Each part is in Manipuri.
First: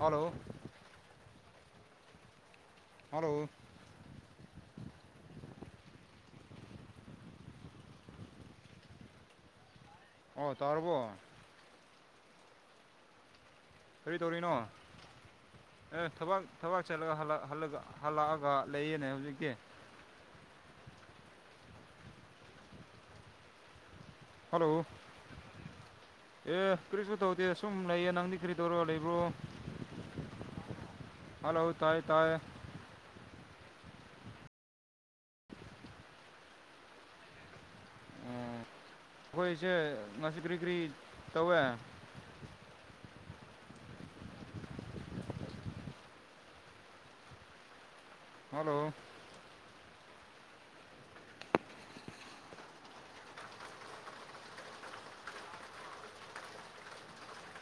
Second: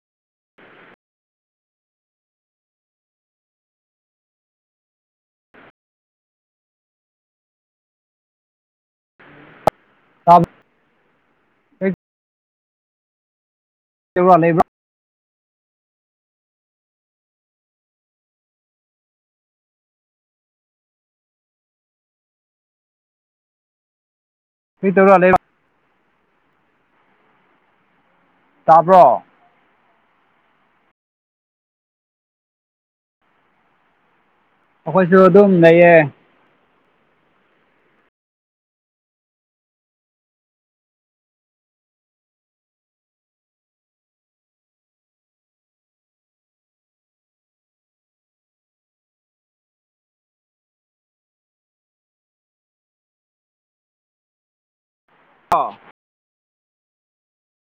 ꯍꯜꯂꯣ ꯍꯂꯣ ꯇꯥꯕ ꯑꯣ ꯇꯥꯔꯕꯣ ꯀꯩ ꯀꯔꯤ ꯇꯧꯔ ꯇꯧꯔꯤꯅꯣ ꯂꯩꯕ꯭ꯔꯣ ꯑꯦ ꯊꯕꯛ ꯊꯕꯛ ꯆꯠꯂꯒ ꯍꯜꯂꯛꯑꯒ ꯂꯩꯌꯦꯅꯦ ꯍꯧꯖꯤꯛꯇꯤ [inaudible] ꯍꯜꯂꯣ ꯃꯤ [unintelligible] ꯑꯦ ꯀꯔꯤꯁꯨ ꯇꯧꯗꯦ ꯁꯨꯝ ꯂꯩꯌꯦ ꯅꯪꯗꯤ ꯀꯔꯤ ꯇꯧꯔꯒ ꯇꯥꯕ꯭ꯔꯣ ꯂꯩꯕ꯭ꯔꯣ ꯍꯜꯂꯣ ꯇꯥꯏ ꯇꯥꯏꯌꯦ ꯑꯈꯣꯏꯁꯨ ꯑꯗꯨꯝ ꯂꯩꯌꯦ ꯑꯈꯣꯏꯁꯦ ꯉꯁꯤ ꯀ꯭ꯔꯤ ꯀ꯭ꯔꯤ ꯇꯧꯋꯦ ꯍꯜꯂꯣ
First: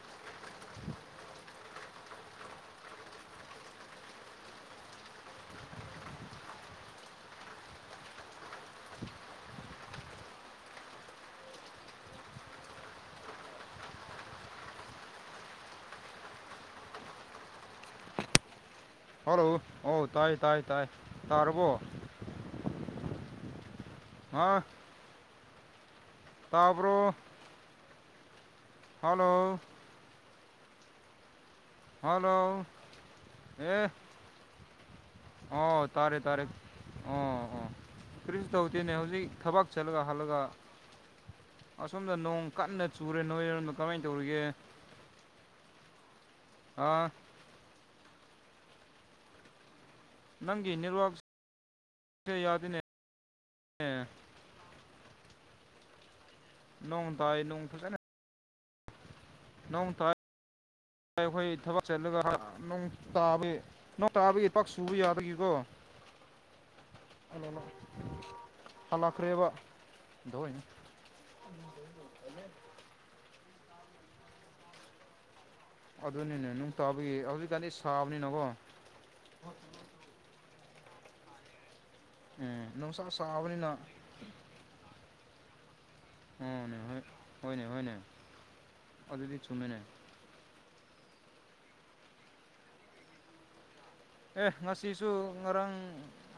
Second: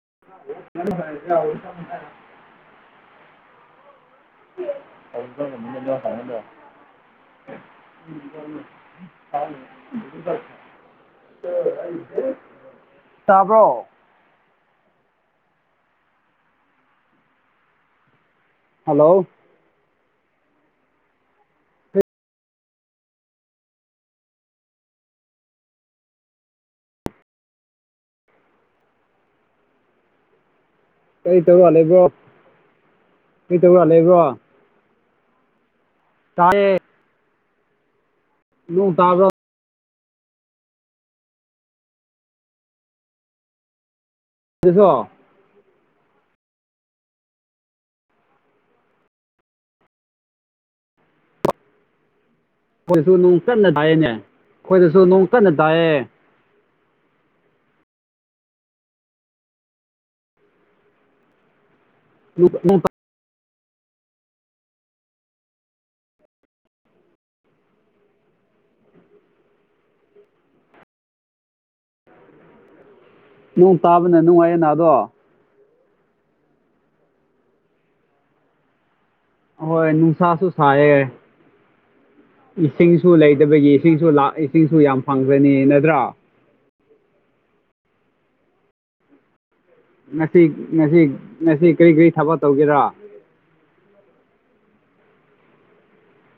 [unintelligible] [unintelligible] [unintelligible] ꯇꯥꯕ꯭ꯔꯣ ꯍꯜꯂꯣ ꯑꯣ ꯇꯥꯏ ꯇꯥꯏ ꯇꯥꯏ ꯇꯥꯔꯕꯣ ꯑꯥ ꯇꯥꯕꯔꯣ ꯍꯜꯂꯣ ꯀꯩ ꯇꯧꯔꯥ ꯂꯩꯕ꯭ꯔꯣ ꯍꯜꯂꯣ ꯀꯩ ꯑꯦ ꯇꯧꯔ ꯂꯩꯕ꯭ꯔꯣ ꯑꯣ ꯇꯥꯔꯦ ꯇꯥꯔꯦ ꯇꯥꯏꯌꯦ ꯑꯣ ꯑꯣ ꯀꯔꯤꯁꯨ ꯇꯧꯗꯦꯅꯦ ꯅꯣꯡ ꯍꯧꯖꯤꯛ ꯇꯥꯕ꯭ꯔꯣ ꯊꯕꯛ ꯁ ꯆꯠꯂꯒ ꯍꯜꯂꯒ ꯑꯁꯣꯝꯗ ꯅꯣꯡ ꯀꯟꯅ ꯆꯨꯔꯦ ꯅꯣꯏꯔꯣꯝꯗ ꯀꯃꯥꯏ ꯇꯧꯔꯤꯒꯦ ꯑꯗꯨꯁꯨ ꯑꯥ ꯅꯪꯒꯤ ꯅꯦꯠꯋꯥꯥꯔꯛꯁ ꯑꯈꯣꯏꯗꯁꯨ ꯅꯣꯡ ꯀꯟꯅ ꯇꯥꯏꯌꯦꯅꯦ ꯑꯈꯣꯏꯗꯁꯨ ꯅꯣꯡ ꯀꯟꯅ ꯇꯥꯏꯌꯦ ꯅꯣꯡ ꯇꯥꯏ ꯅꯣꯡ ꯐꯖꯅ ꯅꯣꯡ ꯇꯥꯏ ꯑꯩꯈꯣꯏ ꯊꯕꯛ ꯆꯠꯂꯒ ꯅꯣꯡ ꯇꯥꯕꯤ ꯅꯣꯡ ꯇꯥꯕꯒꯤ ꯄꯥꯛ ꯁꯨꯕ ꯌꯥꯕꯒꯤꯀꯣ ꯑꯂ ꯂ ꯍꯂꯈꯔꯦꯕ ꯗꯣꯏ ꯎ [inaudible] ꯅꯣꯡ ꯇꯥꯕꯅ ꯅꯨꯡꯉꯥꯏꯌꯦꯅꯥ ꯑꯗꯣ ꯑꯗꯨꯅꯤꯅꯦ ꯅꯨꯡ ꯇꯥꯕꯒꯤ ꯍꯧꯖꯤꯛꯀꯥꯟꯗꯤ ꯁꯥꯕꯅꯤꯅꯀꯣ ꯑꯍꯣꯏ ꯅꯨꯡꯁꯥꯁꯨ ꯁꯥꯏꯌꯦ ꯎꯝ ꯏꯁꯤꯡꯁꯨ ꯅꯨꯡꯁꯥ ꯂꯩꯗꯕꯒꯤ ꯁꯥꯕꯅꯤꯅ ꯏꯁꯤꯡꯁꯨ ꯂꯥꯛ ꯏꯁꯤꯡꯁꯨ ꯌꯥꯝ ꯐꯪꯈ꯭ꯔꯅꯤ ꯅꯠꯗꯔꯥ ꯑꯣ ꯅꯦ ꯍꯣꯏ ꯍꯣꯏꯅꯦ ꯍꯣꯏꯅꯦ ꯑꯗꯨꯗꯤ ꯆꯨꯝꯃꯦꯅꯦ ꯉꯁꯤ ꯉꯁꯤ ꯉꯁꯤ ꯀꯔꯤ ꯀꯔꯤ ꯊꯕꯛ ꯇꯧꯒꯦꯔꯥ ꯑꯦ ꯉꯁꯤꯁꯨ ꯉꯔꯥꯡ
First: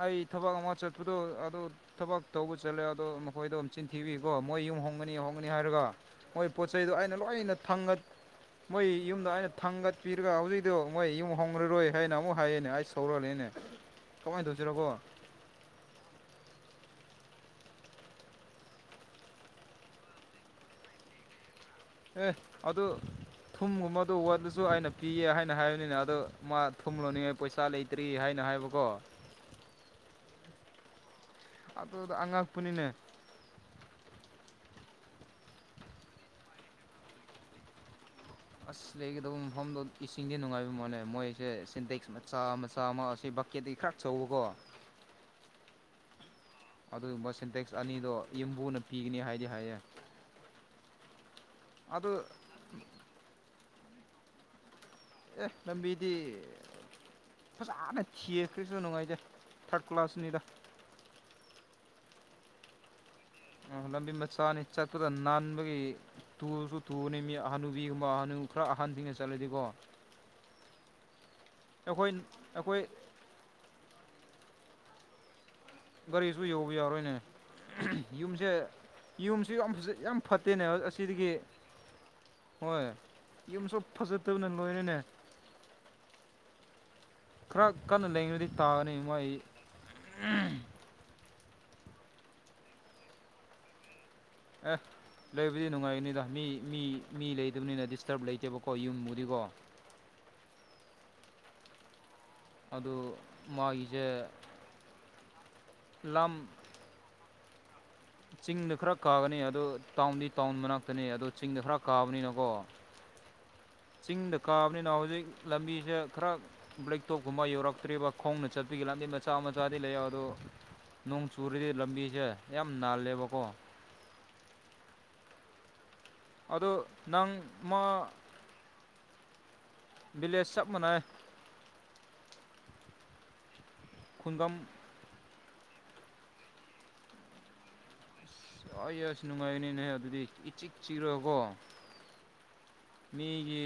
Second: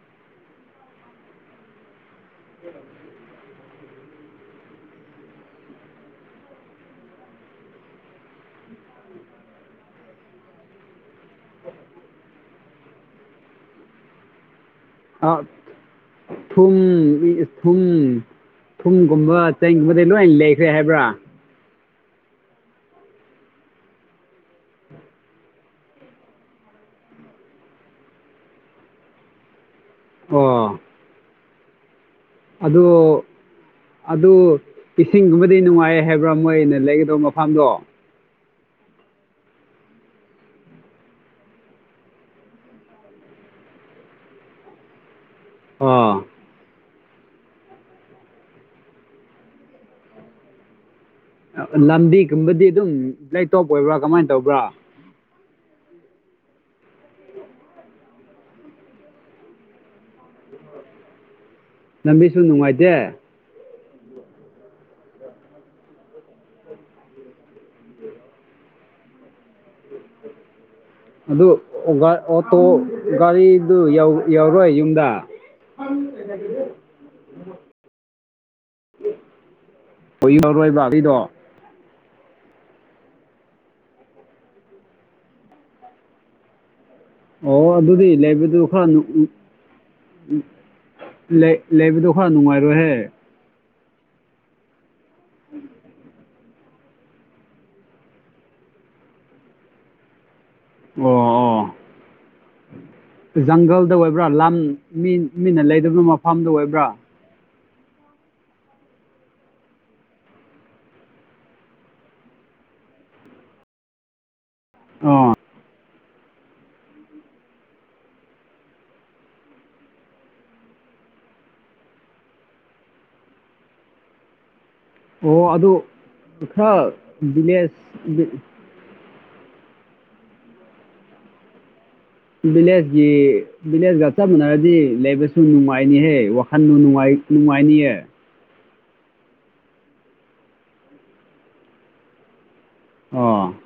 ꯑꯩ ꯊꯕꯛ ꯑꯃ ꯆꯠꯄꯗꯣ ꯑꯗꯨ ꯊꯕꯛ ꯇꯧꯕ ꯆꯠ ꯆꯠꯂꯦ ꯑꯗꯣ ꯃꯈꯣꯏꯗꯣ ꯃꯆꯤꯟ ꯊꯤꯕꯒꯤꯀꯣ ꯃꯣꯏ ꯌꯨꯝ ꯍꯣꯡꯒꯅꯤ ꯍꯣꯡꯒꯅꯤ ꯍꯥꯏꯔꯒ ꯃꯣꯏ ꯄꯣꯠ ꯆꯩꯗꯣ ꯑꯩꯅ ꯂꯣꯏꯅ ꯊꯥ ꯊꯥꯡꯒꯠ ꯃꯣꯏ ꯌꯨꯝꯗ ꯑꯩꯅ ꯊꯥꯡꯒꯠꯄꯤꯔꯒ ꯍꯧꯖꯤꯛꯇꯣ ꯃꯣꯏ ꯌꯨꯝ ꯍꯣꯡꯒꯔꯥꯔꯣꯏ ꯍꯥꯏꯅ ꯑꯃꯨꯛ ꯍꯥꯏꯌꯦꯅꯦ ꯑꯩ ꯁꯧꯔꯛꯂꯦꯅꯦ ꯀꯃꯥꯏꯅ ꯇꯧꯁꯤꯔ ꯀꯣ ꯐꯨꯟ ꯃꯤꯖ ꯐꯨꯟ ꯊꯨꯝꯒꯨꯝꯕ ꯆꯦꯡꯒꯨꯝꯕꯗꯤ ꯂꯣꯏ ꯂꯩꯈ꯭ꯔꯦ ꯍꯥꯏꯕ꯭ꯔꯥ ꯑꯦ ꯑꯗꯨ ꯊꯨꯝꯒꯨꯝꯕꯗꯨ ꯋꯥꯠꯂꯁꯨ ꯑꯩꯅ ꯄꯤꯌꯦ ꯍꯥꯏꯅ ꯍꯥꯏꯕꯅꯤꯅ ꯑꯗꯣ ꯃꯥ ꯊꯨꯝ ꯂꯣꯟꯅꯤꯡꯉꯥꯏ ꯄꯣꯌꯁꯥ ꯂꯩꯇ꯭ꯔꯤ ꯍꯥꯏꯅ ꯍꯥꯏꯕꯀꯣ ꯑꯣ ꯑꯗꯨꯗ ꯑꯗꯨ ꯑꯉꯛꯄꯅꯤꯅꯦ ꯑꯗꯨ ꯏꯁꯤꯡꯒꯨꯝꯕꯗꯤ ꯅꯨꯡꯉꯥꯏ ꯍꯥꯏꯕ꯭ꯔꯥ ꯃꯣꯏꯅ ꯂꯩꯒꯗꯧ ꯃꯐꯝꯗꯣ ꯑꯁ ꯂꯩꯒꯗꯕ ꯃꯐꯝꯗꯣ ꯏꯁꯤꯡꯁꯦ ꯅꯨꯡꯉꯥꯏꯕ ꯃꯂꯦ ꯃꯣꯏꯁꯦ ꯁꯤꯟꯇꯦꯛꯁ ꯃꯆꯥ ꯃꯆꯥ ꯑꯃ ꯑꯁꯤ ꯕꯛꯀꯦꯠꯇꯤ ꯈꯔ ꯆꯧꯕꯀꯣ ꯑꯣ ꯑꯗꯨꯒꯨꯝꯕ ꯁꯤꯟꯇꯦꯛꯁ ꯑꯅꯤꯗꯣ ꯌꯨꯝꯕꯨꯅ ꯄꯤꯒꯅꯤ ꯍꯥꯏꯗꯤ ꯍꯥꯏꯌꯦ ꯑꯗꯨ ꯂꯝꯕꯤꯒꯨꯝꯕꯗꯤ ꯑꯗꯨꯝ ꯂꯦꯛꯇꯣꯞ ꯑꯣꯏꯕ꯭ꯔꯥ ꯀꯃꯥꯏ ꯇꯧꯕ꯭ꯔꯥ ꯑꯦ ꯂꯝꯕꯤꯗꯤ ꯐꯖꯅ ꯊꯤꯈ꯭ꯔꯁꯨ ꯅꯨꯡꯉꯥꯏꯗꯦ ꯊꯥꯔꯠ ꯀ꯭ꯂꯥꯁꯅꯤꯗ ꯂꯝꯕꯤꯁꯨ ꯅꯨꯡꯉꯥꯏꯇꯦ ꯑ ꯂꯝꯕꯤ ꯃꯆꯥꯅꯤ ꯆꯠꯄꯗ ꯅꯥꯟꯕꯒꯤ ꯇꯨꯁꯨ ꯇꯨꯕꯅꯤ ꯃꯤ ꯍꯅꯨꯕꯤꯒꯨꯝꯕ ꯍꯅꯨ ꯈꯔ ꯑꯍꯟꯁꯤꯡꯅ ꯆꯠꯂꯗꯤꯀꯣ ꯑꯗꯨ ꯑꯩꯈꯣꯏ ꯑꯣꯇꯣ ꯑꯩꯈꯣꯏ ꯒꯥꯔꯤꯗꯨ ꯌꯧꯔꯣꯏ ꯌꯨꯝꯗ ꯒꯥꯔꯤꯁꯨ ꯌꯧꯕ ꯌꯥꯔꯣꯏꯅꯦ ꯌꯨꯝꯁꯦ ꯌꯨꯝꯁꯨ ꯌꯥꯝ ꯌꯥꯝ ꯑꯣ ꯐꯠꯇꯦꯅꯦ ꯌꯧꯔꯣꯏꯕ ꯒꯥꯔꯤꯗꯣ ꯑꯁꯤꯗꯒꯤ ꯍꯣꯏ ꯌꯨꯝꯁꯨ ꯐꯖꯠꯇꯕꯅ ꯂꯣꯏꯔꯦꯅꯦ ꯈꯔ ꯑꯣ ꯀꯟꯅ ꯑꯗꯨꯗꯤ ꯂꯩꯉꯩꯗꯤ ꯂꯩꯕꯗꯨ ꯈꯔ ꯇꯥꯔꯅꯤ ꯃꯥꯏ ꯎꯡ ꯂꯩ ꯂꯩꯕꯗꯣ ꯈꯔ ꯅꯨꯡꯉꯥꯏꯔꯣꯏꯍꯦ ꯑꯦ ꯂꯩꯕꯗꯤ ꯅꯨꯡꯉꯥꯏꯅꯤꯗ ꯃꯤ ꯃꯤ ꯃꯤ ꯂꯩꯇꯕꯅꯤꯅ ꯗꯤꯁꯇꯔꯕ ꯂꯩꯇꯦꯕꯀꯣ ꯌꯨꯝꯕꯨꯗꯤꯀꯣ ꯑꯣ ꯑꯣ ꯑꯗꯨ ꯖꯪꯒꯜꯗ ꯃꯥꯒꯤꯁꯦ ꯑꯣꯏꯕ꯭ꯔꯥ ꯂꯝ ꯃꯤ ꯃꯤꯅ ꯂꯩꯗꯕ ꯂꯝ ꯃꯐꯝꯗ ꯑꯣꯏꯕ꯭ꯔꯥ ꯆꯤꯡꯗ ꯈꯔ ꯀꯥꯒꯅꯤ ꯑꯗꯨ ꯇꯥꯎꯟꯗꯤ ꯇꯥꯎꯟ ꯃꯅꯥꯛꯇꯅꯤ ꯑꯗꯨ ꯆꯤꯡꯗ ꯈꯔ ꯀꯥꯕꯅꯤꯅꯀꯣ ꯆꯤꯡꯗ ꯀꯥꯕꯅꯤꯅ ꯍꯧꯖꯤꯛ ꯑꯣ ꯂꯝꯕꯤꯁꯦ ꯈꯔ ꯕ꯭ꯂꯦꯛꯇꯣꯞꯀꯨꯝꯕ ꯌꯧꯔꯛꯇ꯭ꯔꯤꯕ ꯈꯣꯡꯅ ꯆꯠꯄꯤꯒꯤ ꯂꯝꯗꯤ ꯃꯆꯥ ꯃꯆꯥꯗꯤ ꯂꯩꯑꯦ ꯑꯗꯣ ꯅꯣꯡ ꯆꯨꯔꯗꯤ ꯂꯝꯕꯤꯁꯦ ꯌꯥꯝ ꯅꯥꯜꯂꯦꯕꯀꯣ ꯑꯣ ꯑꯗꯨ ꯑꯗꯣ ꯈꯔ ꯕꯤꯂꯦꯁ ꯕꯤ ꯕꯤꯂꯦꯁ ꯆꯞ ꯃꯅꯔꯦ [unintelligible] ꯕꯤꯂꯦꯁꯒꯤ ꯕꯤꯂꯦꯁꯒ ꯆꯞ ꯈꯨꯡꯒꯪ ꯃꯅꯔꯗꯤ ꯂꯩꯕꯁꯨ ꯅꯨꯡꯉꯥꯏꯅꯤꯍꯦ ꯋꯥꯈꯟꯗꯨ ꯅꯨꯉꯥꯏ ꯅꯨꯡꯉꯥꯏꯅꯤ ꯑꯦ ꯑꯁ ꯅꯨꯡꯉꯥꯏꯅꯤꯅꯦ ꯑꯗꯨꯗꯤ ꯏꯆꯤꯛ ꯆꯤꯛꯔ ꯀꯣ ꯑꯥ ꯃꯤꯒꯤ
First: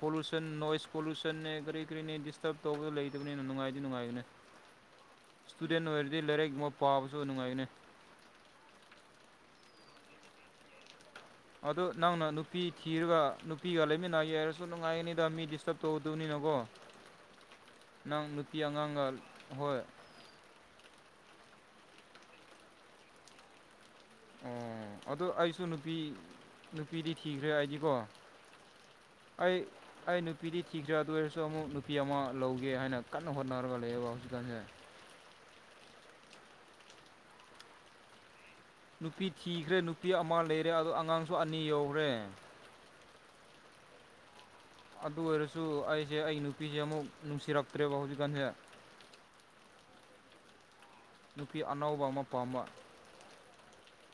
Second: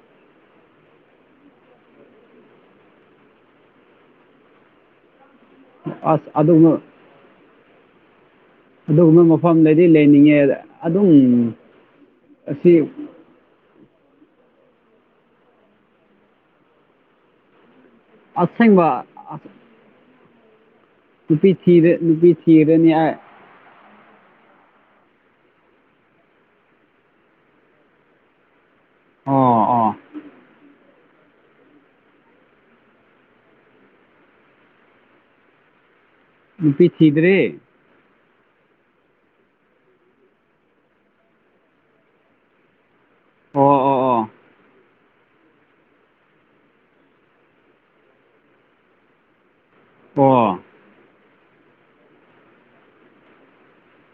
ꯄꯣꯂꯨꯁꯟ ꯅꯣꯏꯁ ꯄꯣꯂꯨꯁꯟꯅꯦ ꯀꯔꯤ ꯀꯔꯤꯅꯦ ꯗꯤꯁꯇꯔꯕ ꯇꯧꯔꯒ ꯂꯩꯇꯕꯅꯤꯅ ꯅꯨꯡꯉꯥꯏꯗꯤ ꯅꯨꯡꯉꯥꯏꯕꯅꯦ ꯏꯁꯇꯨꯗꯦꯟ ꯑꯣꯏꯔꯗꯤ ꯑꯁ ꯂꯥꯏꯔꯤꯛꯃ ꯑꯗꯨꯒꯨꯝꯕ ꯄꯥꯕꯁꯨ ꯅꯨꯡꯉꯥꯏꯅꯦ ꯑꯗꯨꯒꯨꯝꯕ ꯃꯐꯝ ꯂꯩꯗꯤ ꯂꯩꯅꯤꯡꯉꯦꯗ ꯑ ꯑꯗꯨ ꯅꯪꯅ ꯅꯨꯄꯤ ꯊꯤꯔꯒ ꯅꯨ ꯄꯤꯒ ꯂꯩꯃꯤꯟꯅꯒꯦ ꯍꯥꯏꯔꯁꯨ ꯅꯨꯡꯉꯥꯏꯅꯤꯗ ꯃꯤ ꯗꯤꯁꯇꯔꯕ ꯇꯧꯗꯕꯅꯤꯅꯀꯣ ꯅꯪ ꯅꯨꯄꯤ ꯑꯉꯥꯡꯒ ꯑꯁꯦꯡꯕ ꯑꯁ ꯍꯣꯏ ꯅꯨꯄꯤ ꯊꯤꯔ ꯅꯨꯄꯤ ꯊꯤꯔꯅꯤ ꯑꯩ ꯑꯣ ꯑꯗꯨ ꯑꯩꯁꯨ ꯅꯨꯄꯤ ꯅꯨꯄꯤꯗꯤ ꯊꯤꯈ꯭ꯔꯦ ꯑꯩꯗꯤꯀꯣ ꯑꯩ ꯑꯣ ꯑꯣ ꯑꯩ ꯅꯨꯄꯤꯗꯤ ꯀꯤꯖꯗꯧꯔꯁꯨ ꯑꯃꯨꯛ ꯅꯨꯄꯤ ꯑꯃ ꯂꯧꯒꯦ ꯍꯥꯏꯅ ꯀꯟꯅ ꯍꯣꯠꯅꯔꯒ ꯂꯩꯌꯦꯕ ꯍꯧꯖꯤꯛꯀꯥꯟꯁꯦ [inaudible] ꯅꯨꯄꯤ ꯊꯤꯗꯔꯦ ꯅꯨꯄꯤ ꯊꯤꯒꯔꯦ ꯅꯨꯄꯤ ꯑꯃ ꯂꯩꯔꯦ ꯑꯗꯣ ꯑꯉꯥꯡꯁꯨ ꯑꯅꯤ ꯌꯥꯎꯒꯔꯦ ꯑꯣ ꯑꯣ ꯑꯣ ꯑꯗꯨ ꯑꯣꯏꯔꯁꯨ ꯑꯩꯁꯦ ꯑꯩ ꯅꯨꯄꯤꯁꯦ ꯑꯃꯨꯛ ꯅꯨꯡꯁꯤꯔꯛꯇ꯭ꯔꯦꯕ ꯍꯧꯖꯤꯛꯀꯥꯟꯁꯦ [inaudible] ꯑꯣ ꯅꯨꯄꯤ ꯑꯅꯧꯕ ꯑꯃ ꯄꯥꯝꯃ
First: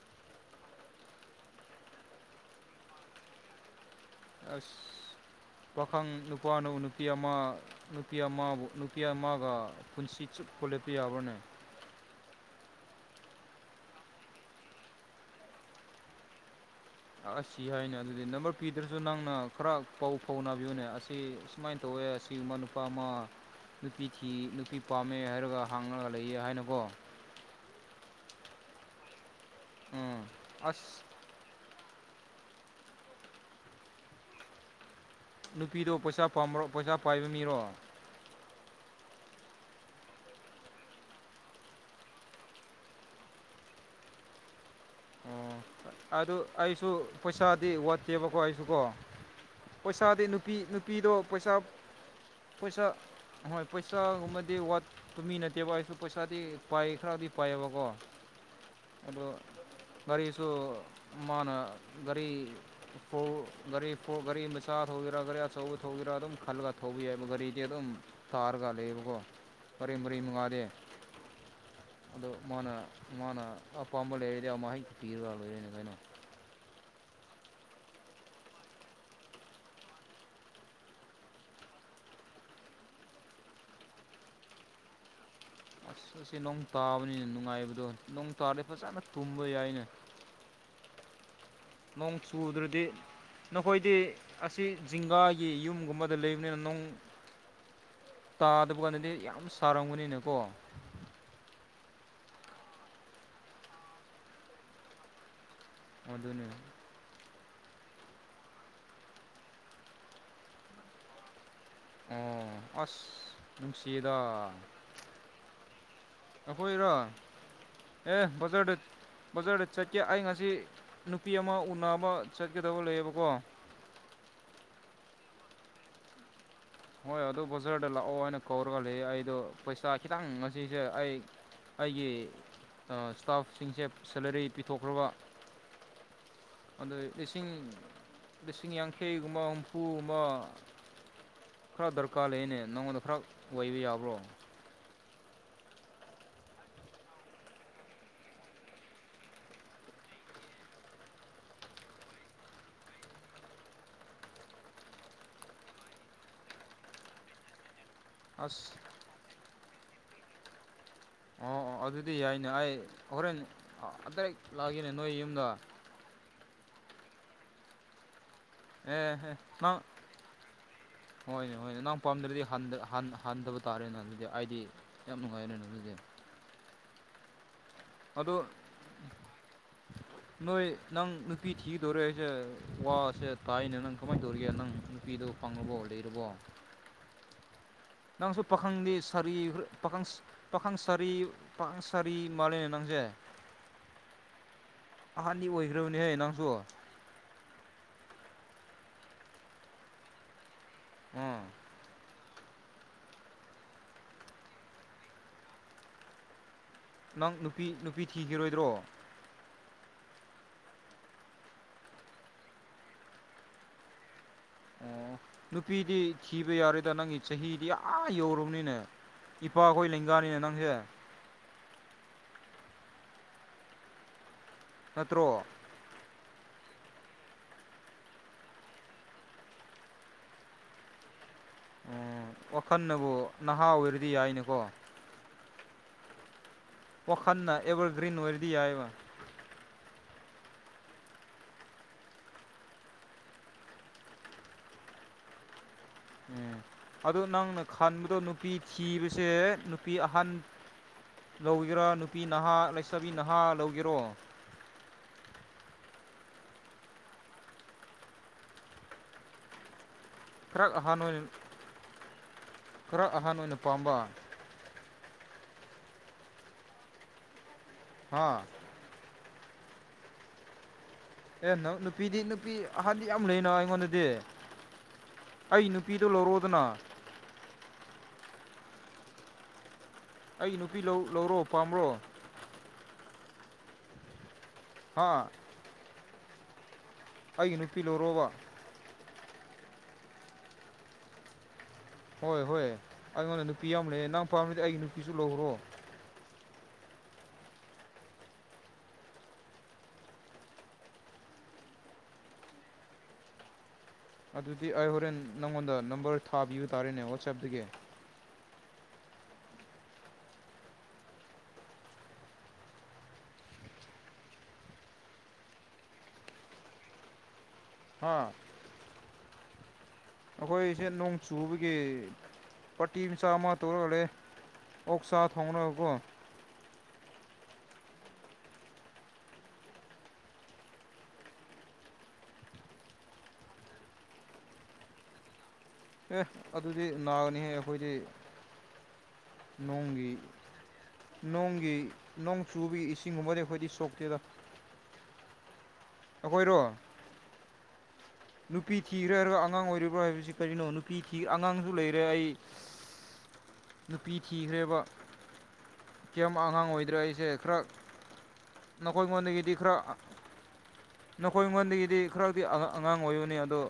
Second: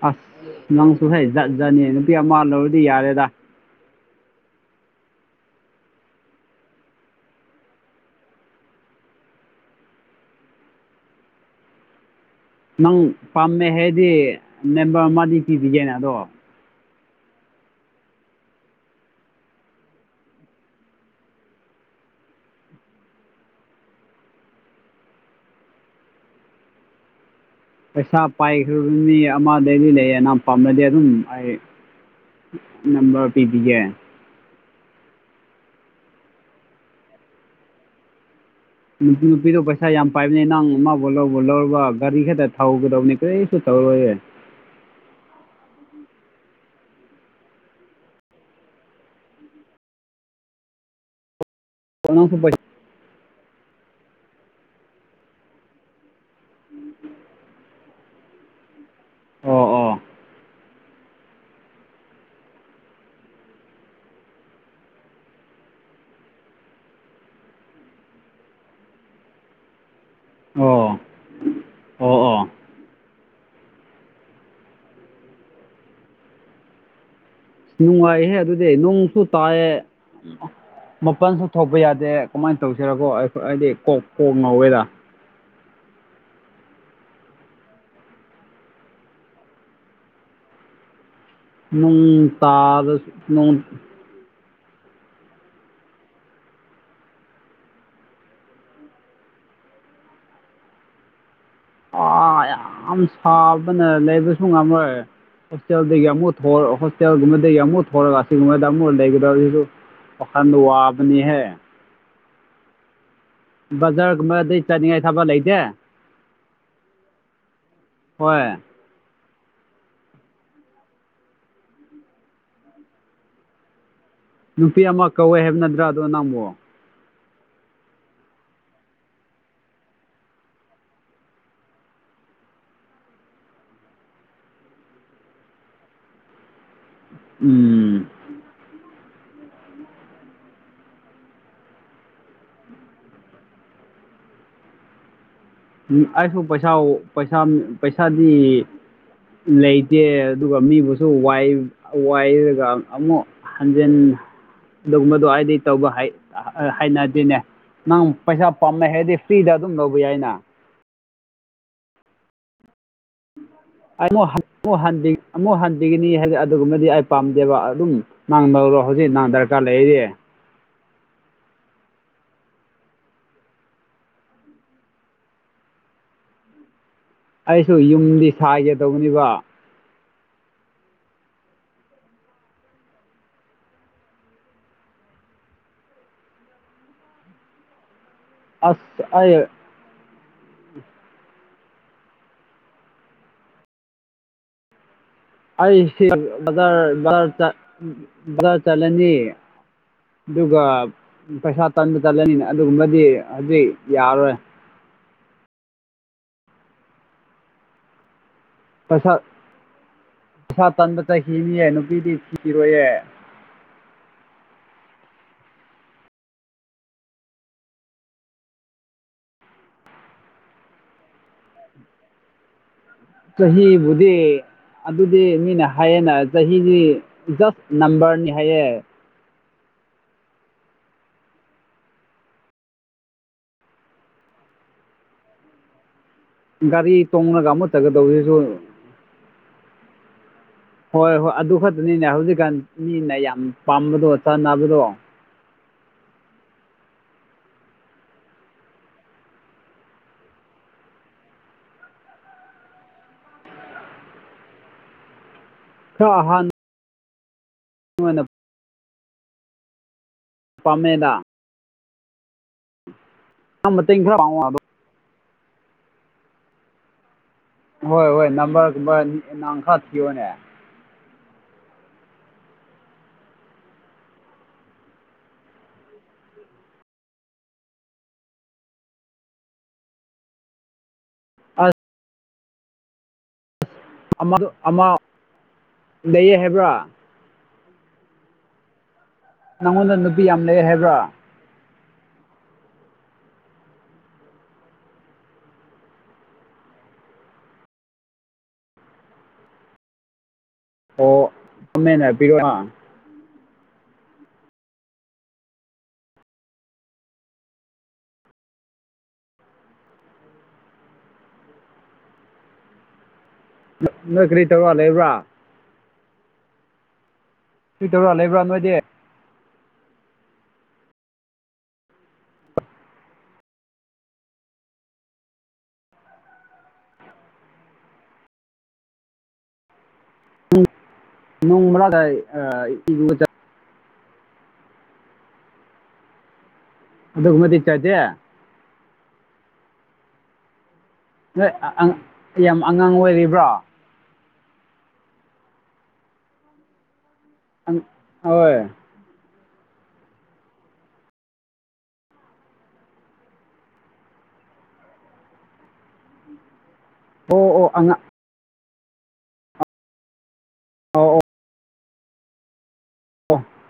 ꯑꯁ ꯅꯪꯁꯨ ꯍꯩ ꯖꯥꯠ ꯖꯥꯠꯅꯤ ꯅꯨꯄꯤ ꯑꯃ ꯂꯧꯔꯗꯤ ꯌꯥꯔꯦꯗ ꯑꯁ ꯄꯥꯈꯪ ꯅꯨꯄꯥꯅꯕꯨ ꯅꯨꯄꯤ ꯑꯃ ꯅꯨꯄꯤ ꯑꯃꯕꯨ ꯅꯨꯄꯤ ꯑꯃꯒ ꯄꯨꯟꯁꯤ ꯄꯨꯂꯦꯞꯄꯤ ꯌꯥꯕꯅꯦ [unintelligible] ꯅꯪ ꯄꯥꯝꯃꯦ ꯍꯥꯏꯗꯤ ꯅꯦꯝꯕꯔ ꯑꯃꯗꯤ ꯄꯤꯔꯤꯒꯦꯅꯦ ꯑꯗꯣ ꯑꯁ ꯁꯤ ꯍꯥꯏꯅꯦ ꯑꯗꯨꯗꯤ ꯅꯝꯕꯔ ꯄꯤꯗ꯭ꯔꯁꯨ ꯅꯪꯅ ꯈꯔ ꯄꯥꯎ ꯐꯥꯎ ꯅꯥꯕꯤꯌꯨꯅꯦ ꯑꯁꯤ ꯁꯨꯃꯥꯏꯅ ꯇꯧꯋ ꯁꯤ ꯃꯅꯄꯥꯥꯃ ꯅꯨꯄꯤ ꯊꯤ ꯅꯨꯄꯤ ꯄꯥꯝꯃꯦ ꯍꯥꯏꯔꯒ ꯍꯥꯡꯉꯒ ꯂꯩꯌꯦ ꯍꯥꯏꯅꯀꯣ ꯄꯩꯁꯥ ꯄꯥꯏꯈ꯭ꯔꯕ ꯃꯤ ꯑꯃꯗꯩꯗꯤ ꯎꯝ ꯂꯩꯌꯦꯅ ꯄꯥꯝꯅꯗꯤ ꯑꯁ ꯑꯗꯨꯝ ꯑꯩ ꯅꯝꯕ ꯄꯤꯕꯤꯒꯦ ꯅꯨꯄꯤꯗꯣ ꯄꯩꯁꯥ ꯄꯥꯝꯕ꯭ꯔꯣ ꯄꯩꯁꯥ ꯄꯥꯏꯕ ꯃꯤꯔꯣ ꯅꯨꯄꯤ ꯅꯨꯄꯤꯗꯣ ꯄꯩꯁꯥ ꯌꯥꯝ ꯄꯥꯏꯕꯅꯦ ꯅꯪ ꯑꯃꯕꯨꯥꯎ ꯂꯧꯕ ꯂꯧꯔꯕ ꯒꯥꯔꯤ ꯈꯛꯇ ꯊꯧꯒꯗꯕꯅꯦ ꯀꯔꯤꯁꯨ ꯇꯧꯔꯕ ꯍꯣꯏ [unintelligible] ꯑꯣ ꯑꯗꯨ ꯑꯩꯁꯨ ꯄꯩꯁꯥꯗꯤ ꯋꯥꯠꯇꯦꯕꯀꯣ ꯑꯩꯁꯨ ꯀꯣ ꯄꯩꯁꯥꯗꯤ ꯅꯨꯄꯤ ꯅꯨꯄꯤꯗꯣ ꯄꯩꯁꯥ ꯄꯩꯁꯥ ꯍꯣꯏ ꯄꯩꯁꯥꯒꯨꯝꯕꯗꯤ ꯋꯥꯠꯇꯨꯃꯤ ꯅꯠꯇꯦꯕ ꯑꯩꯁꯨ ꯄꯩꯁꯥꯗꯤ ꯄꯥꯏ ꯈꯔꯗꯤ ꯄꯥꯏꯑꯕꯀꯣ ꯑꯗꯣ ꯑꯣ ꯑꯣ ꯔꯤꯁꯨꯣ ꯃꯔꯤꯔꯤ ꯔꯤ ꯃ ꯁꯥ ꯊꯧꯒꯦꯔꯥ ꯒꯥꯔꯤ ꯑꯆꯧꯕ ꯊꯧꯒꯦꯔꯥ ꯑꯗꯨꯝ ꯈꯜꯂꯒ ꯊꯧꯕꯤ ꯌꯥꯏꯕ ꯒꯥꯔꯤꯗꯤ ꯑꯗꯨꯝ ꯊꯔꯒ ꯂꯩꯕꯀꯣ ꯐꯔꯤ ꯃꯔꯤ ꯃꯒꯗ ꯑꯣ ꯑꯣ ꯑꯗꯨꯗ ꯑꯣ ꯃꯥꯅ ꯃꯥꯅ ꯑ ꯄꯝꯕꯜ ꯍꯗꯤ ꯃꯥꯍꯤ ꯄꯤꯔ ꯋꯥ ꯑꯣꯏꯔꯅ ꯀꯩꯅꯣ ꯅꯨꯡꯉꯥꯏꯍꯦ ꯑꯗꯨꯗꯤ ꯅꯣꯡꯁꯨ ꯇꯥꯏꯌꯦ ꯃꯄꯜꯁꯨ ꯊꯣꯛꯄ ꯌꯥꯗꯦ ꯀꯃꯥꯏꯅ ꯇꯧꯁꯤꯔꯀꯣ ꯑꯩ ꯍꯥꯏꯗꯤ ꯀꯣꯛ ꯀꯣꯛ ꯉꯧꯋꯦꯗ ꯑꯁ ꯑꯁꯤꯁ ꯅꯣꯡ ꯇꯥꯕꯅꯤꯅ ꯅꯨꯡꯉꯥꯏꯕꯗꯣ ꯅꯣꯡ ꯇꯥꯗꯤ ꯐꯖꯅ ꯇꯨꯝꯕ ꯌꯥꯏꯅꯦ [unintelligible] ꯅꯣꯡ ꯅꯨꯡ ꯆꯨꯗ꯭ꯔꯗꯤ ꯇꯥꯜꯂ ꯅꯣꯡ ꯅꯈꯣꯏꯗꯤ ꯑꯁꯤ ꯖꯤꯡꯒꯥꯒꯤ ꯌꯨꯝꯒꯨꯝꯕꯗ ꯂꯩꯕꯅꯤꯅ ꯅꯣꯡ ꯇꯥꯗꯕ ꯀꯥꯟꯗꯗꯤ ꯌꯥꯝ ꯁꯥꯔꯝꯒꯅꯤꯅꯀꯣ ꯑ ꯌꯥꯝ ꯁꯥꯕꯅ ꯂꯩꯕꯁꯨ ꯉꯝꯃꯣꯏ ꯑꯗꯨꯅꯦ ꯍꯣꯁꯇꯦꯜꯗꯒꯤꯠꯍꯣꯁꯇꯦꯜꯒꯨꯝꯕ ꯗꯒꯤ ꯑꯃꯨꯛ ꯊꯣꯛꯂꯒ ꯑꯁꯤꯒꯨꯝꯕꯗ ꯑꯃꯨꯛ ꯂꯩꯒꯗꯁꯨ ꯋꯥꯈꯜꯗ ꯋꯥꯕꯅꯤꯍꯦ ꯑꯣ ꯑꯁ ꯅꯨꯡꯁꯤꯗ ꯕꯖꯥꯔꯒꯨꯝꯕꯗꯩ ꯆꯥꯅꯤꯡꯉꯥꯏ ꯊꯕ ꯂꯩꯇꯦ ꯑꯩꯈꯣꯏꯔꯣ ꯑꯦ ꯍꯣꯏ ꯕꯖꯔ ꯗꯠ ꯕꯖꯥꯔꯗ ꯆꯠꯀꯦ ꯑꯩ ꯉꯁꯤ ꯅꯨꯄꯤ ꯑꯃ ꯎꯅꯕ ꯆꯠꯀꯗꯕ ꯂꯩꯌꯦꯕꯀꯣ [unintelligible] ꯅꯨꯄꯤ ꯑꯃ ꯀꯧꯋꯦ ꯍꯥꯏꯕꯅꯗ꯭ꯔꯥ ꯑꯗꯣ ꯅꯪꯕꯣ ꯍꯣꯏ ꯑꯗꯨ ꯕꯖꯥꯔꯗ ꯂꯥꯛꯑꯣ ꯍꯥꯏꯅ ꯀꯧꯔꯒ ꯂꯩ ꯑꯩꯗꯣ ꯄꯩꯁꯥ ꯈꯤꯇꯪ ꯉꯁꯤꯁꯦ ꯑꯩ ꯑꯩꯒꯤ ꯏꯁꯇꯥꯐꯁꯤꯡꯁꯦ ꯁꯦꯂꯔꯤ ꯄꯤꯊꯣꯛꯈ꯭ꯔꯕ ꯑꯗꯩ ꯂꯤꯁꯤꯡ ꯎꯝ ꯂꯤꯁꯤꯡ ꯌꯥꯡꯈꯩꯒꯨꯝꯕ ꯍꯨꯝꯐꯨꯒꯨꯝ ꯃ ꯈꯔ ꯗꯔꯀꯥꯔ ꯂꯩꯅꯦ ꯅꯪꯉꯣꯟꯗ ꯈꯔ ꯑꯣꯏꯕ ꯌꯥꯕ꯭ꯔꯣ ꯑꯩꯁꯨ ꯄꯩꯁꯥ ꯄꯩꯁꯥ ꯄꯩꯁꯥꯗꯤ ꯂꯩꯇꯦ ꯑꯗꯨꯒ ꯃꯤꯕꯨꯁꯨ ꯋꯥꯏ ꯋꯥꯏꯔꯒ ꯑꯃꯨꯛ ꯍꯟꯖꯤꯟ ꯑꯗꯨꯒꯨꯝꯕꯗꯣ ꯑꯩꯗꯤ ꯇꯧꯕ ꯍꯩ ꯍꯩꯅꯗꯦꯅꯦ ꯅꯪ ꯄꯩꯁꯥ ꯑꯁ ꯄꯥꯝꯃꯩ ꯍꯥꯏꯗꯤ ꯐ꯭ꯔꯤꯗ ꯑꯗꯨꯝ ꯂꯧꯕ ꯌꯥꯏꯅ ꯑꯣ ꯑꯣ ꯑꯗꯨꯗꯤ ꯌꯥꯏꯅꯦ ꯑꯩ ꯍꯣꯔꯦꯟ ꯑꯩ ꯑꯃꯨꯛ ꯑꯗꯥꯔꯦꯛ ꯑꯃꯨꯛ ꯂꯥꯛꯑꯒꯦꯅꯦ ꯍꯟꯕꯤ ꯅꯣꯏ ꯌꯨꯝꯗ ꯑꯃꯨꯛ ꯍꯟꯕꯤꯒꯅꯤ ꯍꯥꯏꯗꯤ ꯑꯗꯨꯒꯨꯝꯕꯗꯤ ꯑꯩ ꯄꯥꯝꯗꯦꯕ ꯑꯗꯨꯝ ꯅꯥꯡ ꯅꯔꯣ ꯑꯦ ꯍꯧꯖꯤꯛ ꯑꯦ ꯗꯔꯀꯥꯔ ꯅꯪ ꯂꯩꯔꯦ [unintelligible] ꯍꯣꯏꯅꯦ ꯍꯣꯏꯅꯦ ꯅꯪ ꯄꯥꯝꯗ꯭ꯔꯗꯤ ꯍꯟꯗ ꯍꯟ ꯍꯟꯗꯕ ꯇꯥꯔꯦꯅ ꯑꯗꯨꯗꯤ ꯑꯩꯗꯤ ꯌꯥꯝ ꯅꯨꯡꯉꯥꯏꯔꯦꯅꯦ ꯑꯗꯨꯗꯤ [unintelligible] ꯑꯩꯁꯨ ꯌꯨꯝꯗꯤ ꯑꯗꯣ ꯁꯥꯥꯏꯒꯦꯗꯧꯕꯅꯤꯕ [unintelligible] ꯅꯣꯏ ꯅꯪ ꯅꯨꯄꯤ ꯊꯤꯒꯗꯧꯔꯦ ꯑꯩꯁꯦ ꯋꯥꯁꯦ ꯇꯥꯏꯅꯦ ꯅꯪ ꯀꯃꯥꯏꯅ ꯇꯧꯔꯤꯒꯦ ꯅꯪ ꯅꯨꯄꯤꯗꯣ ꯄꯡꯉꯕꯣ ꯂꯩꯔꯕꯣ ꯅꯪꯁꯨ ꯄꯥꯈꯪꯗꯤ ꯑꯁ ꯁꯥꯔꯤ ꯑꯩ ꯄꯥꯈꯪ ꯄꯥꯈꯪ ꯁꯔꯤ ꯄꯥꯈꯪꯁꯔꯤ ꯃꯥꯂꯅꯦ ꯅꯪꯖꯩ ꯑꯩ ꯁꯤꯖ ꯆ ꯚ ꯆꯠꯂꯅꯤ ꯑꯗꯨꯒ ꯑꯥ ꯄꯩꯁꯥ ꯇꯟꯕ ꯆꯠꯂꯅꯤꯅ ꯑꯗꯨꯒꯨꯝꯕꯗꯤ ꯍꯧꯖꯤꯛ ꯌꯥꯔꯣꯏ ꯅꯪ ꯅꯨꯄꯤ ꯅꯨꯄꯤ ꯊꯤꯈꯤꯔꯣꯏꯗ꯭ꯔꯣ ꯏꯁꯁꯥ ꯇꯟꯥꯟꯕꯗ ꯆꯍꯤꯅꯤꯌꯦ ꯅꯨꯄꯤꯗꯤ ꯊꯤꯔꯣꯏꯌꯦ ꯑꯣ ꯅꯨꯄꯤꯗꯤ ꯊꯤꯕ ꯌꯥꯔꯣꯏꯗ ꯅꯪꯒꯤ ꯆꯍꯤꯗꯤ ꯑꯥ ꯌꯧꯔꯝꯅꯤꯅꯦ ꯏꯄꯥ ꯑꯩꯈꯣꯏ ꯂꯦꯡꯒꯥꯅꯤꯅꯦ ꯅꯪꯁꯦ ꯆꯍꯤꯕꯨꯗꯤ ꯑꯗꯨꯗꯤ ꯅꯠꯇ꯭ꯔꯣ ꯃꯤꯅ ꯍꯥꯏꯌꯦꯅ ꯆꯍꯤ ꯖꯁ ꯅꯝꯝꯕꯔꯅꯤ ꯍꯥꯏꯌꯦ ꯎꯝ ꯋꯥꯈꯜꯅꯕꯨ ꯅꯍꯥ ꯑꯣꯏꯔꯗꯤ ꯌꯥꯏꯅꯤꯀꯣ ꯒꯥꯔꯤ ꯇꯣꯡꯡꯂꯒ ꯑꯦꯚꯔꯒ꯭ꯔꯤꯟ ꯑꯃꯨꯊꯒꯗꯧꯁꯤꯁꯨ ꯑꯣꯏꯔꯗꯤ ꯌꯥꯏꯕ ꯍꯣꯏ ꯍꯣꯏ ꯑꯗꯨ ꯈꯛꯇꯅꯤꯅꯦ ꯍꯧꯖꯤꯛꯀꯥꯟ ꯃꯤꯅ ꯌꯥꯝ ꯄꯥꯝꯕꯗꯣ ꯆꯥꯅꯕꯗꯣ ꯎꯝ ꯑꯗꯨ ꯅꯪꯅ ꯈꯟꯕꯗꯣ ꯅꯨꯄꯤ ꯊꯤꯕꯁꯦ ꯅꯨꯄꯤ ꯑꯍꯟ ꯂꯧꯒꯦꯔꯥ ꯅꯨꯄꯤ ꯅꯍꯥ ꯂꯩꯁꯕꯤ ꯅꯍꯥ ꯂꯧꯒꯦꯔꯣ ꯍ ꯍ [unintelligible] ꯐꯔꯛ ꯄꯥꯝꯃꯦꯗ ꯑꯍꯥꯟꯅꯣꯏ ꯈꯔ ꯑꯍꯥꯟ ꯑꯣꯏꯅ ꯅꯪ ꯄꯥꯝꯕ ꯃꯇꯦꯡ ꯈꯔ ꯄꯥꯡꯉꯣ ꯑꯗꯣ ꯍꯣꯏ ꯍꯣꯏ ꯍꯥ ꯅꯝꯕꯔꯒꯨꯝꯕ ꯅꯪꯈꯥ ꯊꯤꯌꯣꯅꯦ ꯑꯦ ꯅ ꯅꯨꯄꯤꯗꯤ ꯅꯨꯄꯤ ꯑꯍꯥꯟꯕꯗꯤ ꯌꯥꯝ ꯂꯩꯔꯤꯅꯣ ꯑꯩꯉꯣꯟꯗꯗꯤ ꯑꯩ ꯅꯨꯄꯤꯗꯨꯣ ꯂꯧꯔꯣꯗꯅ ꯑꯩ ꯅꯨꯄꯤ ꯂꯧ ꯂꯧꯔꯣ ꯑꯁ ꯄꯥꯝ꯭ꯔꯣ ꯑ ꯃꯗꯨ ꯍꯥ ꯂꯩꯌꯦ ꯍꯥꯏꯕ꯭ꯔꯥ ꯑꯩꯒꯤ ꯅꯨꯄꯤ ꯂꯧꯣꯔꯣꯕ ꯅꯪꯉꯣꯟꯗ ꯅꯨꯄꯤ ꯌꯥꯝ ꯂꯩꯦ ꯍꯥꯏꯕ꯭ꯔꯥ ꯍꯣꯏ ꯍꯣꯏ ꯑꯩꯉꯣꯟꯗ ꯅꯨꯄꯤ ꯑꯃ ꯂꯩꯦ ꯅꯪ ꯄꯥꯝꯗꯤ ꯑꯩꯒꯤ ꯅꯨꯄꯤꯁꯨ ꯂꯧꯔꯣ ꯑꯣ ꯇꯃꯦꯟꯅ ꯄꯤꯔꯣꯑꯣ ꯑꯗꯨꯗꯤ ꯑꯩ ꯍꯣꯔꯦꯟ ꯅꯪꯉꯣꯟꯗ ꯅꯝꯕꯔ ꯊꯥꯕꯤꯕ ꯇꯥꯔꯦꯅꯦ ꯋꯥꯆꯦꯞꯇꯒꯤ ꯅ ꯀꯔꯤ ꯇꯧꯔ ꯂꯩꯕ꯭ꯔꯥ ꯍꯥ ꯀꯨꯏꯗꯧꯔꯥ ꯂꯩꯕ꯭ꯔꯥ ꯅꯣꯏꯗꯤ ꯑꯩꯈꯣꯏꯁꯦ ꯅꯣꯡ ꯆꯨꯕꯒꯤ ꯄꯥꯔꯇꯤ ꯃꯆꯥ ꯑꯃ ꯇꯧꯔꯛꯂꯦ ꯑꯣꯛꯁꯥ ꯊꯣꯡꯅꯀꯣ ꯅꯣꯡꯣꯡꯕ꯭ꯔ ꯑ ꯑꯦ ꯑꯗꯨꯗꯤ ꯅꯥꯒꯅꯤꯍꯦ ꯑꯗꯨꯒꯨꯝꯕꯗꯤ ꯑꯩꯈꯣꯏꯗꯤ ꯆꯥꯗꯦ ꯅꯣꯡꯒꯤ ꯅꯣꯏ ꯅꯣꯡꯒꯤ ꯅꯣꯡ ꯌꯥꯝ ꯆꯨꯕꯤ ꯑꯉꯥꯡ ꯏꯁꯤꯡꯒꯨꯝꯕꯗꯤ ꯑꯣꯏꯔꯤꯕ꯭ꯔꯣ ꯑꯩꯈꯣꯏꯗꯤ ꯁꯣꯛꯇꯦꯗ ꯑꯩꯈꯣꯏꯔꯣ ꯑ ꯅꯨꯄꯤ ꯊꯤꯔ ꯑꯉꯥꯡ ꯑꯣꯏꯔꯤꯕ꯭ꯔꯥ ꯍꯥꯏꯕꯁꯤ ꯀꯔꯤꯅꯣ ꯅꯨꯄꯤ ꯑꯉꯥꯡꯁꯨ ꯂꯩꯔꯦ ꯑꯩ ꯅꯨꯄꯤ ꯊꯤꯈ꯭ꯔꯦꯕ ꯀꯌꯥꯝ ꯑꯉꯥꯡ ꯑꯣꯏ ꯗ꯭ꯔ ꯑꯩꯁꯦ ꯑꯣ ꯈ꯭ꯔꯛ ꯑꯣ ꯑꯉꯥꯡ ꯅꯈꯣꯏ ꯑꯩꯉꯣꯟꯗꯒꯤꯗꯤ ꯈꯔ ꯑꯣ ꯑꯣ ꯅꯈꯣꯏ ꯑꯩꯉꯣꯟꯗꯒꯤꯗꯤ ꯈꯔꯗꯤ ꯑꯉꯥꯡ ꯑꯣꯏꯕꯅꯤ ꯑꯣ ꯑꯗꯣ